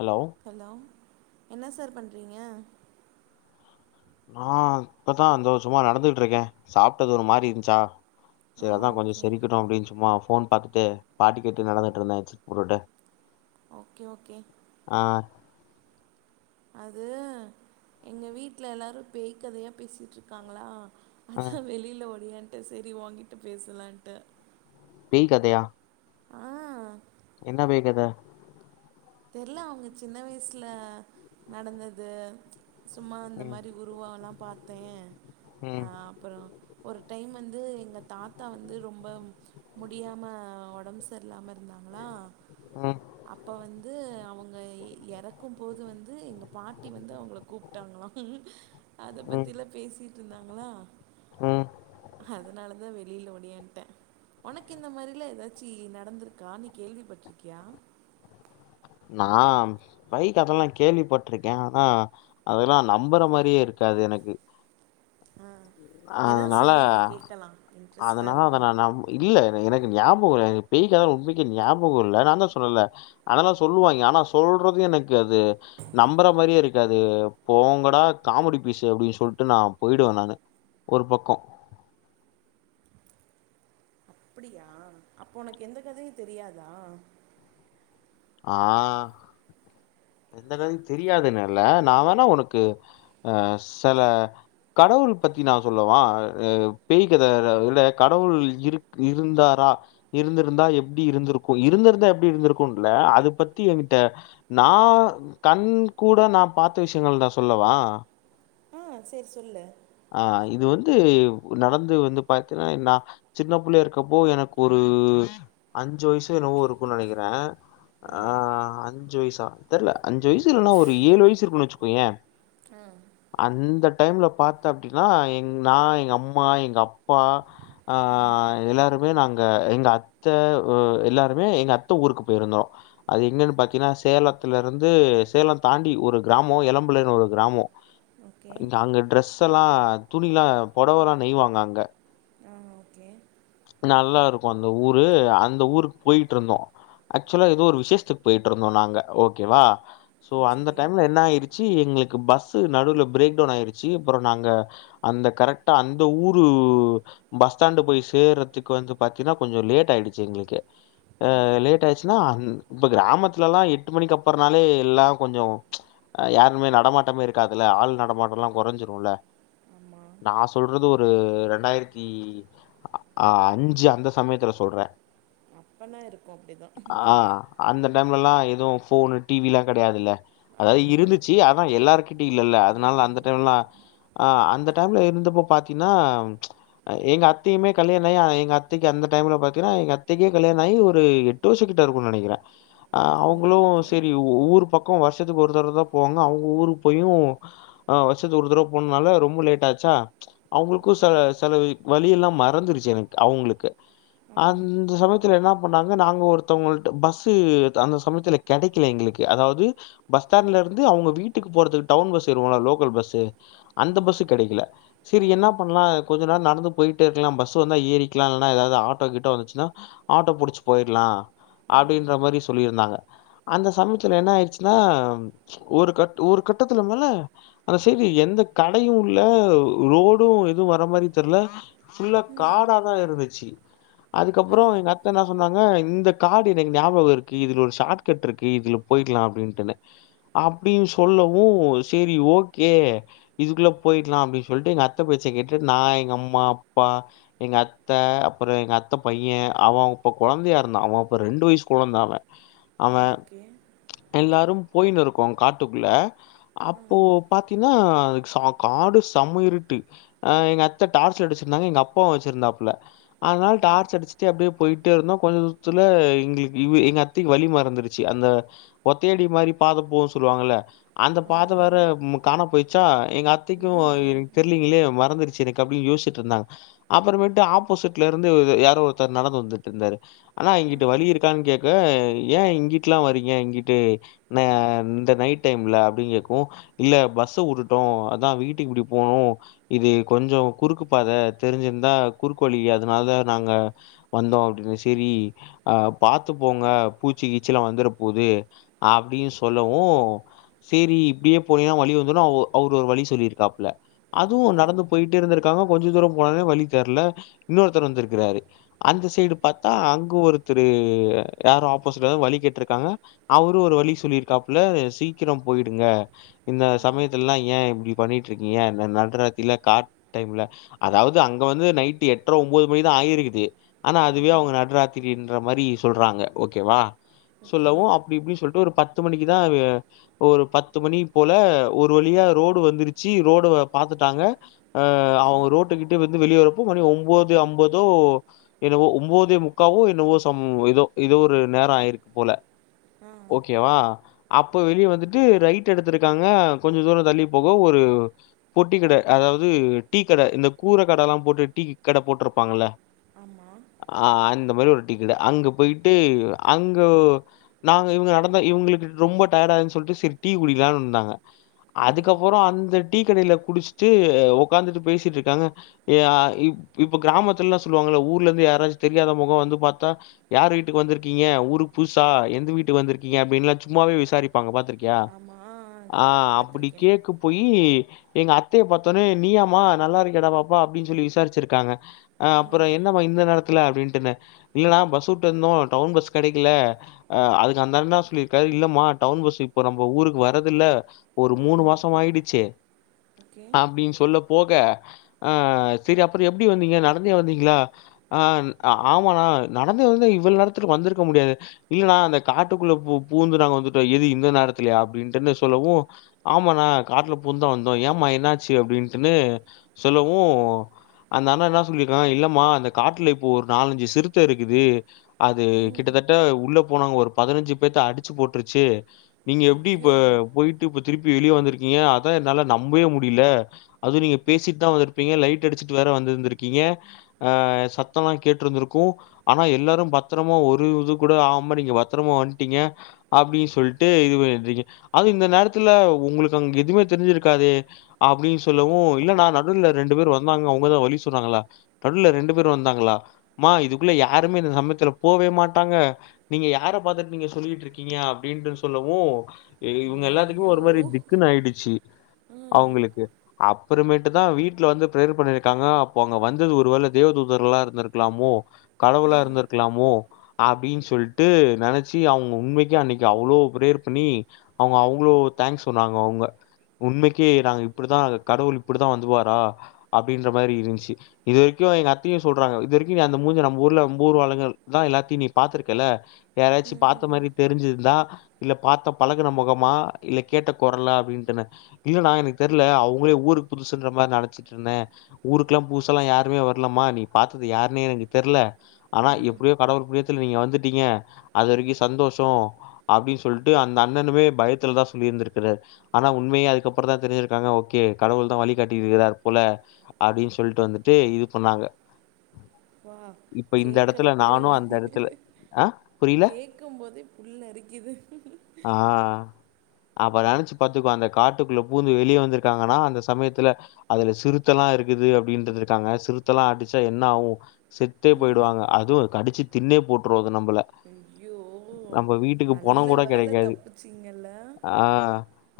Hello hello என்ன sir பண்ணுறீங்க நா இப்பதா அந்த சும்மா நடந்துட்டு இருக்கே சாப்பிட்டது ஒரு மாரி இருந்துச்சா செரி அதா கொஞ்ச ஓகே செறிக்கட்டு அப்டின்னு சும்மா ஃபோன் பாத்துட்டு பாட்டு கேட்டு நடந்துட்டு இருந்தேச்சு [unintelligible] ஓகே ஓகே ஆ அது எங்க வீட்டுல எல்லாரு பேய கதையா பேசிட்டு இருக்காங்களா ஆ அதா வெளியில ஓடியாண்ட்ட செரி ஒகிட்ட பேசலான்ட்டு பேய் கதையா ஆ என்ன பேய் கதை தெரல அவங்க சின்ன வயசுல நடந்தது சும்மா இந்த ம் மாதிரி உருவோ எல்லா பாத்தே ஆ ம் அப்புறோ ஒரு டைம் வந்து எங்க தாத்தா வந்து ரொம்ப முடியாம ஒடம்ஸ் சர்லாம இருந்தாங்களா ம் அப்ப வந் வந்து அவங்க எறக்கும் போது வந்து எங்க பாட்டி வந்து அவங்கள கூப்பிட்டாங்களா அத ம் பத்திலா பேசிட்டு இருந்தாங்களா ம் அதனால தா வெளியில ஓடியான்ட்டே உனக்கு இந்த மாதிரிலா ஏதாச்சூ நடந்தருக்கா நீ கேள்விப் பட்டுறிருக்கியா நா பெய்க் கதெல்லா கேள்விப்பட்டிருக்கே ஆனா அதெல்லா நம்பற மாரியே இருக்காது எனக்கு ஆ ஏதாவது அதனால சொல்லேன் கேட்கலாம் இன்ட்ரெஸ்ட்டா அதனால அத இருக்கும் நா நம்பு இல்ல என எனக்கு ஞாப்பகே வரோ எனக் பேய் கதெ உம்மைக்கு ஞாபகம் இல்ல நா தா சொன்னேல்ல அதனால சொல்லுவாங்க ஆனா சொல்றது எனக்கு அது நம்பற மாரியே இருக்காது போங்கடா காமெடி பீஸு அப்டின்னு சொல்லிட்டு நா போயிடுவே நானு ஒரு பக்கோ அப்படியா அப்போ உனக்கு எந்த கதையூ தெரியாதா ஆ எந்த கதயூ தெரியாதுன்னுல்ல நா வேணா உனக்கு அ செல கடவுள் பத்தி நா சொல்லுவா அ பேய்கதல கடவுள் இருக் இருந்தாரா இருந்திருந்தா எப்டி இருந்திருக்கூ இருந்திருந்தா எப்டி இருந்திருக்கும்ல்ல அத பத்தி எங்கிட்ட நா கண் கூட நா பார்த்த விஷயங்கள் நா சொல்லவா ஆ செர் சொல்லு ஆ இது வந்து நடந்து வந்து பாத்தீன்னா நா சின்ன புள்ளய இருக்கப்போ எனக்கு ஒரு அஞ்சு வயசு என்னவோ இருக்கோ நெனைக்கிறே ஆ அஞ்சு வயசா தெர்ல அஞ்சு வயச தெர்ல இல்லன்னா ஒரு ஏழு வயசு இருக்கோன்னு வச்சுக்கெயோ அ அந்த டைம்ல பாத்த அப்டின்னா எங் நா எங் அம்மா எங் அப்பா ஆ எல்லாருமே நாங்க எங்க அக் ச்செ ஊ எல்லாருமே எங்க அத்த ஊருக்கு போயிருந்தோ அது எங்கன்னு பாத்தீன்னா சேலத்துல இருந்து சேலம் தாண்டி ஒரு கிராமோ எளம்புள்ளன்னு ஒரு கிராமோ ஓகே அங்க ட்ரெஸ்ல்லா துணிலா புடவல்லா நெய்வாங்க அங்க ஆ ஓகே நல்லா இருக்கே அந்த ஊரு அந்த ஊருக்கு போயிட்டு இருந்தோ ஆக்சுவலா ஏதோ ஒரு விசேஷத்துக்கு போயிட்டு இருந்தோ நாங்க ஓகேவா சோ ம், அந்த சரி டைம்ல என்ன ஆயிருச் ச்சி எங்களுக்கு பஸ்சு நடுவுல பிரேக் டவுன் ஆயிருச்சு அப்புறம் நாங்க அந்த கரெக்டா அந்த ஊரு பஸ் ஸ்டேண்ட் போயி சேர்றதுக்கு வந்து பாத்தீன்னா கொஞ்சொ லேட் ஆயிடுச்சு எங்களுக்கு அ ஆ லேட் ஆயிச் ஆனோ அந் இப்ப கிராமத்துலலா எட்டு மணிக்கு அப்பற்னாலே எல்லா கொஞ்சொ அ யாருமே நடமாட்டமே இருக்காதுல்ல ஆள் நடமாட்டம்லா கெறைஞ்சிரும்ல்ல ஆமா நான் சொல்றது ஒரு ரெண்டாயிரத்தி ஆ அஞ்சு அந்த சமயத்துல சொல்றே அப்பனா இருக்கோ அப்டிதா ஆ அந்த டைம்லல்லா எதுவூ போனு டிவில்லா கிடையாதில்ல அதாவது ஆமா இருந்துச்சு அனா எல்லார்க் கிட்டயூ இல்லில்ல ஆ அதனால அந்த டைம்லா அ அந்த டைம்ல இருந்தப்போ பாத்தீங்ன்னா எ எங்க அத்தயுமே கல்யாண ஆகி எங்க அத்திக்கு அந்த டைம்ல பாத்தீங்ன்னா எங்க அத்தைக்கே கல்யாண ஆகி ஒரு எட்டு வருஷெ கிட்ட ‌இருக்கோ நெனைக்கிறெ அ ஓ அவுங்களு ஓகே செரி ஊர் பக்கொ வர்ஷத்துக்கு ஒருத்தரவதா போவாங்க அவுங்க ஊருக்கு போயு வ வருசத்து ஒரு தடவை போனன்னால ரொம்ப லேட் ஆச்சா அவங்களுக்கு ஓகே சல சல வழி எல்லாம் ம மறந்துருச்சு எனக் அவுங்ளுக்கு ஆ அந் சமயத்துல என்னா பண்ணாங்க நாங்க ஒருத்தவங்கள்ட்ட பஸ்ஸு அந்த சமயத்துலக் கெடைக்கல எங்களுக்கு அதாவ்து பஸ் ஸ்டாண்ட்லருந்து அவுங்க வீட்டுக்கு போறதுக்கு டவுன் பஸ் வருவொல்ல லோக்கல் பஸ்ஸு அந்த ஆமா பஸ் கெடைக்குல சரி ஆ என்னாப்பண்லா கொஞ்சொ நேரொ நடந்து பொய்ட்டேருக்கலா பஸ் சோ இந்தா ஏரிக்லா இல்னா எதாவ்து ஆட்டோ கிட்ட வந்துச்சுன்னா ஆட்டோ புடிச்சு பொய்ட்லா ம் அப்படின்ற மாரி சொல்ருந்தாங்க அந்த சமயத்துல என்னாயிடுச்சுன்னா ஒரு கட் ஒரு கட்டத்துல மேல அந்த செய்டு எந்த கடையு இல்ல உள்ள ரோடு எதுவு வர மாரி தெர்ல ஃபுல்லா ம் காடாதா இருந்துச்சு ஆ அதுக்கப்பற எங்க அத்த என்னா சொன்னாங்க இந்த காடு எனக் ஞாபகொ இருக்கு இதுல ஒரு ஷாக் கட்ருக்கு இதுல போய்ட்லா அப்டின்ட்டுன்னு அப்டின் சொல்லவு செரி ஓக்கே இதுக்குள்ள போயிட்லா அப்டி சொல்ட்டு எங்க அத்த பேச்ச கேட்டு நா எங்க அம்மா அப்பா எங்க அத்த அப்பற எங்க அத்தை பைய அவன் அப்ப கொழந்தையா இருந்தா அவன் அப்ப ரெண்டு வய்சு கொழந்த அவெ அவ ஓகே எல்லாரும் போய்னுருக்கோ காட்டுக்குள்ள ஆ அப்போ பாத்தீன்னா ச காடு செமயிருட்டு அ எங்க அத்த டார்ச் லைட் வச்சிருந்தாங்க எங்க அப்பாவு வச்சிருந்தாப்புல ஆ அனால் டார்ச் அடிச்சுட்டு அப்டே பொய்ட்டேருந்தோ கொஞ் தூரத்துல எங்களுக்கு இங் எங்க திக்கு வலி மறந்துருச்சு அந்த ஒத்தையடி மாரி பாத போசொல்லுவாங்கல்ல அந்த பாத ஆமா வேற ப் காணா போய்ட்ச்சா எங்க அத்தைக்கு ஐயையோ தெரிய்லீங்களே மறந்துற்ச்சு எனக்கு கப்ளியோசிட்ருந்தாங்க அப்பறமேட்டு ஆப்போசிட்ல இருந்து இது யாரோ ஒருத்தர் நடந்து வந்துட்டுருந்தாரு ஆனா ஆ இங்குட்டு வழி இருக்கான் கேட்க ஏ இங்குட்டுலா வரீங்க இங்கிட்டு ந இந்த நைட் டைம்ல அப்டினு கேக்கு இல்ல பஸ்ஸவுட்டுட்டோ அதா வீட்டுக்கு இப்டிபோனு இது கொஞ்சொ குறுக்கு பாத தெரிஞ்சிருந்தா குறுக்கு வழி அதுனால நாங்க வந்தோ அப்டின் செரி பாத்துபோங்க பூச்சிகீச்சில்லா வந்துரபோது அப்டீ சொல்லவு சிரி இப்டியே போனீன்னா வழி வந்தறு அவ அவர்ஒரு வழி சொல்லிருக்காப்புல அதுவு ஓகே நடந்து போயிட்டே இருந்திருக்காங்க கொஞ்ச தூரொ போனன்னே வழி தெர்ல இன்னொருத்தர் வந்திருக்கிறாரு அந்த சேடு பாத்தா அங்க ஒருத்தர் யாரு ஆப்போசிட்ட வழி கேட்டுருக்காங்க அவரு ஒரு வழி சொல்லிருக்காப்ல சீக்கிரபொயிடுங்க இந்த ம் சமயத்துலல்லா ஏ இப்டி பண்ணிட்டுருக்கீங்க நட்ராத்தில காட்டைம்ல அதாவ்து அங் க வந்து நைட் எட்ர ஒம்போது மணிதா ஆயிருக்குது ஆனா ஆ அதுவே அவுங்க நடுராத்தி அப்பின்ற மாரி சொல்றாங்க ஓக்கேவா ஓகே சொல்லவு அப்டி இப்டி சொல்ட்டு ஒரு பத்து மணிக்குதா ஒரு பத்து மணி போல ஒரு வழியா ரோடு வந்துருச்சு ரோடு பாத்துட்டாங்க அ ஓகே அவுங்க ரோட்டுக்கிட்ட வந்து வெளியெரப்போ மணி ஒம்போது அம்பதோ என்னவோ ஒம்பதே முக்காவோ என்னவோ சம் எதோ இதோ ஒரு நேரஆயிருக்போல ஆ ஓக்கேவா அப்ப வெளியே வந்துட்டு ரைட் எடுத்துருக்காங்க கொஞ்சொ தூர தள்ளி போக ஒரு பொட்டிகட அதாவ்து டீ கட இந்த கூரகடல்லா போட்டு டீ கடை போட்ருப்பாங்கல்ல ஆம்மா ஆஹ் அந்த மாரி ஒரு டிக்கெட்டு அங்க போயிட்டு அங்க நாங்க இவங்க நடந்தா இவுங்களுக்கு ரொம்ப டயர்ட ஆகுதுன்னு சொல்லிட்டு செரி டீ குடிலானு இருந்தாங்க ஆ அதுக்கப்புறோம் அந்த டீ கடையில குடிச்சுட்டு உக்காந்துட்டு பேசிட்டு இருக்காங்க ய ப் இப்ப கிராமத்துல எல்லாம் சொல்லுவாங்கள ஊர்ல இருந்து யாராச்சும் தெரியாத முகோம் வந்து பாத்தா யார் வீட்டுக்கு வந்திருக்கீங்க ஊருக்கு புதுசா எந்த வீட்டுக்கு வந்துருக்கீங்க அப்டின்னுல்லாம் சும்மாவே விசாரிப்பாங்க பாத்திர் ஆ அப்பிடி பார்த்துருக்கேன் தேக்கும் போய்யி எங்க அத்தைய பாத்தோனே நீயாமா நல்லா இருக்கியாடா பாப்பா அப்டின்னு சொல்லி விசாரிச்சிருக்காங்க அ ஆ அப்புறோம் என்னம்மா இந்த நேத்துல அப்டின்டுனு இல்லன்னா பஸ் வுட்டு இருந்தோம் டவுன் பஸ் கெடைக்கல அ அதுக்கு அந்த அண்ணா சொல்லிருக்காரு இல்லமா டவுன் பஸ்ஸூ இப்ப நம்ம ஊருக்கு வரது இல்ல ஒரு ஆ மூணு மாசோம் ஆய்டுச்சு ஓகே அப்டின்னு சொல்ல போக ஆ சேரி அப்புறோ எப்டி வந்தீங்க நடந்தே வந்தீங்களா ஆ ஆமாண்ணா நடந்து வந்தா இவ்வள நேரத்துல வந்துருக்க முடியாது இல்லனா அந்த காட்டுக்குள்ள பூ பூந்து நாங்க வந்துட்டோம் எது இந்த நேரத்துலயா அப்டின்ட்டுன்னு சொல்லவும் ஆமாணா காட்ல பூந்தா வந்தோம் ஏமா என்னாச்சு அப்டின்ட்டுன்னு சொல்லவும் அந்த அண்ணா என்ன சொல்லிருக்காங்க இல்லம்மா அந்த காட்ல இப்போ ஒரு நாலஞ்சு சிறுத்த இருக்குது அது ம் கிட்டத்தட்ட உள்ள போனவங்க ஒரு பதினஞ்சு பேத்த அடிச்சு போட்ருச்சு நீங்க எப்டி இப்ப ஐயோ போயி ட்டு இப்ப திருப்பி வெளிய வந்திருக்கீங்க அத என்னால நம்பவே முடில அதும் நீங்க பேசிட்டு தான் வந்திருப்பீங்க லைட் அடிச்சுட்டு வேற வந்திருக்கீங்க ஆ சத்தோலாம் கேட்ருந்திருக்கும் என ஆனா எல்லாரும் பத்தரமா ஒரு இது கூட ஆகாம நீங்க பத்திரமா வந்துட்டீங்க அப்டி சொல்ட்டு இதுவே எந்திருக்க அது இந்த நேரத்துல உங்களுக்கு அங்க எதுமே தெரிஞ்சிருக்காதே அப்டின்னு சொல்லவு இல்ல நா நடுல்ல ரெண்டு பேரு வந்தாங்க அவுங்கதான் வழி சொன்னாங்க நடுல்ல ரெண்டு பேர் வந்தாங்களா மா இதுக்குள்ள யாருமே இந்த சமயத்துல போவே மாட்டாங்க நீங்க யார பாத்துட்டு நீங்க சொல்லிட்டு இருக்கீங்க அப்டின்ட்டு சொல்லவும் இவுங்க எல்லாத்துக்குமே ஐயோ ஒரு மாரி திக்குனு ஆயிடுச்சு ஆ அவுங்ளுக்கு அப்றமேட்டு அப்ப தான் வீட்ல வந்து பிரேயர் பண்ணிருக்காங்க அப்போ அங்க வந்தது ஒரு வேல தேவ தூதர்களாக இருந்திருக்கலாமோ ஆ கடவுளா இருந்துருக்கலாமோ அப்டின்னு சொல்ட்டு நெனச்சு அவுங்க உண்மைக்கும் அன்னைக்கு அவ்ளோ பிரேயர் பண்ணி அவுங்க அவ்ளோ தேங்க்ஸ் சொல்னாங்க அவுங்க உண்மைக்கே நாங்க இப்டிதா கடவுள் இப்டிதா வந்துவாரா அப்டின்ற மாரி இருந்துச்சு இது வரைக்கும் எங்க அத்தையும் சொல்றாங்க இது வரைக்கும் நீ அந்த மூஞ்ச நம்ம ஊர்ல நம்மூராளுங்கள் தான் எல்லாத்தியும் நீ பாத்துருக்கல்ல யாராச்சு ம் பாத்த ம் மாரி தெரிஞ்சிருந்தா இல்ல பாத்த பழகுன மொகமா இல்ல கேட்ட கொரலா அப்டின்ட்டுனு இல்லனா எனக்கு தெர்ல அவுங்களே ஊருக்கு புதுசுன்ற மாரி நெனச்சிட்டு இருந்தன் ஊருக்குல்லாம் புதுசால்லா யாருமே வரலமா நீ பாத்தது யாருன்னே எனக்கு தெர்ல ஆனா ம் எப்டியோ கடவுள் புண்யத்துல நீங்க வந்துட்டீங்க அது வரைக்கு சந்தோஷோ அப்டி சொல்ட்டு அந்த அண்ணனுமே பயத்துலதான் சொல்லிருந்திருக்காரு ஆனா உண்மயே அதுக்கப்றோதான் தெரிசிருக்காங்க ஓக்கே கடவுள் தான் வழிகட்டிருக்காரு போல அப்டின் சொல்ட்டு வந்துட்டு இது பண்ணாங்க ப்பா இப்ப இந்த இடத்துல கேக்குறப்பயே நானும் அந்த இடத்துல ஆ புரியல? கேட்கும்மோதே புல்லரிக்குது ஆ அப்ப நெனச்சு பாத்துக்கோ அந்த காட்டுக்குள்ள பூந்து வெளிய வந்துருக்காங்கன்னா அந்த சமயத்துல அதுல சிறுத்தெல்லாம் இருக்குது அப்டின்ட்ருந்துருகாங்க சிறுத்தலா அடிச்சா என்ன ஆவும் செத்தே போயிடுவாங்க அதுவு கடிச்சு திண்ணே போட்ரு அது நம்பள ஐய்யோ நம்ம வீட்டுக்கு நல்ல பொணம் கூட வேல கிடைக்காது. தப்பிச்சிங்கல்ல ஆ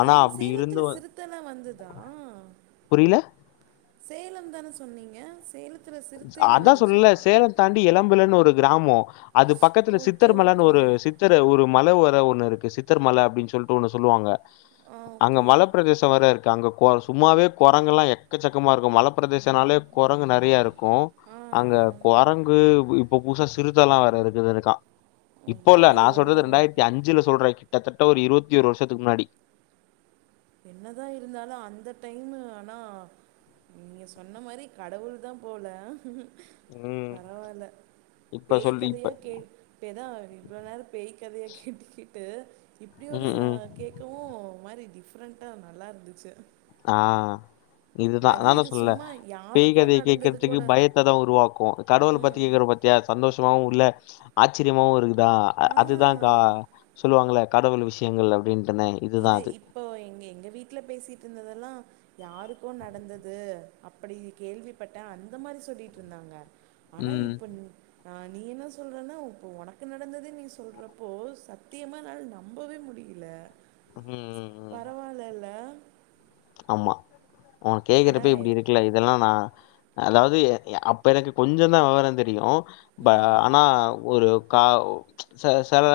ஆனா இன்னும் அப்படி சேலத்துல இருந்தும் சிறுத்தலா வந்துதா புரியல சேலம் தான சொன்னீங்க சேலத்துல சிறுத்தயேலா அதா வந்துச்சா சொல்ல சேலம் தாண்டி இளம்பிள்ளனு ஒரு கிராமோ அது பக்கத்தில ஓகே சித்தர்மலனு ஓகே ஒரு சித் சித்திரு ஒரு மல வர ஒன்னு இருக்கு சித்தர் மல அப்டின்னு சொல்ட்டு ஒன்னு சொல்லுவாங்க ஆ அங்க ஓகே மலப்பிரதேசோ வர இ க்கு அங்க சும்மாவே கொரங்கு எல்லா எக்கச்சக்கமா இருக்கு மல பிரதேசோனாலே கொரங்கு நெறயா இருக்கும் ஆ அங்க ஆ. கொரங்கு இப்போ புதுசா சிறுத்தல்லா வேர இருக்குதுக்கா இப்போ இல்ல நா ஐயோ சொல்றது ரெண்டாயிரத்தி அஞ்சுல சொல்ற இது கிட்டத்தட்ட ஒரு இருவத்தியொரு வருஷத்துக்கு முன்னாடி என்னதான் இருந்தாலும் அந்த டைமு ஆனா நீங்க சொன்ன மாறி கடவுள் தான் போல ம் பரவால்ல இப்ப பேய் சொல்லி இப்ப கதையா கே இப்டியேதான் இவ்ளோ நேரம் பேய் கதையை கேட்டுக்கேட்டு இப்படி ஒரு ம் ச ம் கேட்கவும் மாறி டிஃப்ரெண்ட்டா நல்லா இருந்திச்சி ஆ இதுதான் இது நானும் சொல்ல சும்மா பேய் யாருக்கு கதைய நடந்தது கேட்கறதுக்கு கூட பயத் தான் உருவாக்குவோம் கடவுள் பத்தி ம் கேக்குற பாத்தியா சந்தோஷமாவும் உள்ள ஆச்சரியமாவும் இருக்கு தா ஆ அதுதான் அக்கா சொல்லுவாங்களே கடவுள் விசயங்கள் அப்படின்ட்டுன்னு இது இப்போ எங்க எங்க வீட்டுல பேசிட்டு இருந்ததெல்லாம் யாருக்கோ நடந்தது அப்படி கேள்விப்பட்டேன் அந்த மாறி சொல்லிட்டு இருந்தாங்க ஆனா ம். இப்ப நீ நான் நீ என்ன சொல்கிறன்னா இப்போ உனக்கு நடந்தத நீ சொல்றப்போ சத்தியமா என்னால நம்பவே முடியல இல்ல ம் ம். பரவாலில்ல ஆமா உனக்கு கேக்குறப்பயே ஆனா இப்படி இருக்கு இல்ல இதெல்லாம் நான் அதாவது அப்ப எனக்கு கொஞ்சம் தான் விவரம் தெரியும் ப ம் ஆனா ஒரு கா ச சல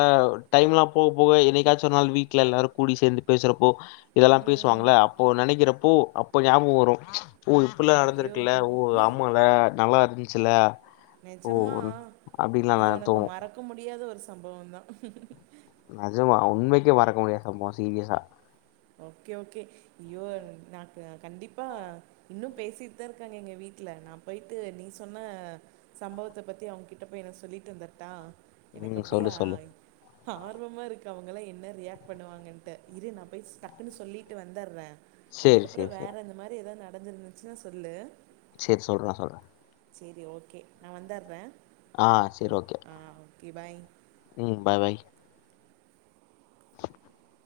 டைம்லா போக போக என்னைக்காச்சு ஒரு நாள் வீட்ல எல்லாரு கூடி சேந்து பேசறப்போ இதெல்லாம் ம் பேசுவாங்கள அப்போ நினைக்கிறப்போ அப்போ ஞாபகம் வரும் ஓ இப்பல்லாம் ஐயோ நடந்திருக்குல்ல ஓ அமால்ல நல்லா இருந்துச்சுல நிஜமா இது உனக்கு தோணும். மறக்க முடியாத ஒரு சம்பவம் தான் நெஜமா உண்மைக்கும் மறக்க முடியாத சம்பவம் சீரியஸா ஓகே ஓகே ஐயோ நாக்கு கண்டிப்பா இன்னும் பேசிட்டு தான் இருக்காங்க எங்க வீட்டுல நா போயிட்டு நீ சொன்ன சம்பவத்த பத்தி அவங்ககிட்ட போய் நா சொல்லிட்டு வந்திரட்டா எனக்கு ம். அப்படியே சொல்லு, சொல்லு. ஆ ஆர்வமா இருக்கு அவங்களாம் என்ன ரியாக்ட் பண்ணுவாங்கன்ட்டு இரு நான் போய் சொ டக்குன்னு சொல்லிட்டு வந்துடுறேன் சரி, அதுக்கப்புறம் சரி, சரி. வேற அந்த மாறி வேற ஏதாவது நடந்துருந்துச்சுன்னா சொல்லு சேரி சொல்றேன் சொல்றேன் சரி ஓகே நான் வந்துற்றேன் ஆ சேரி ஓகே ஆ ஓகே பாய் ம் பாய் பாய் [inaudible]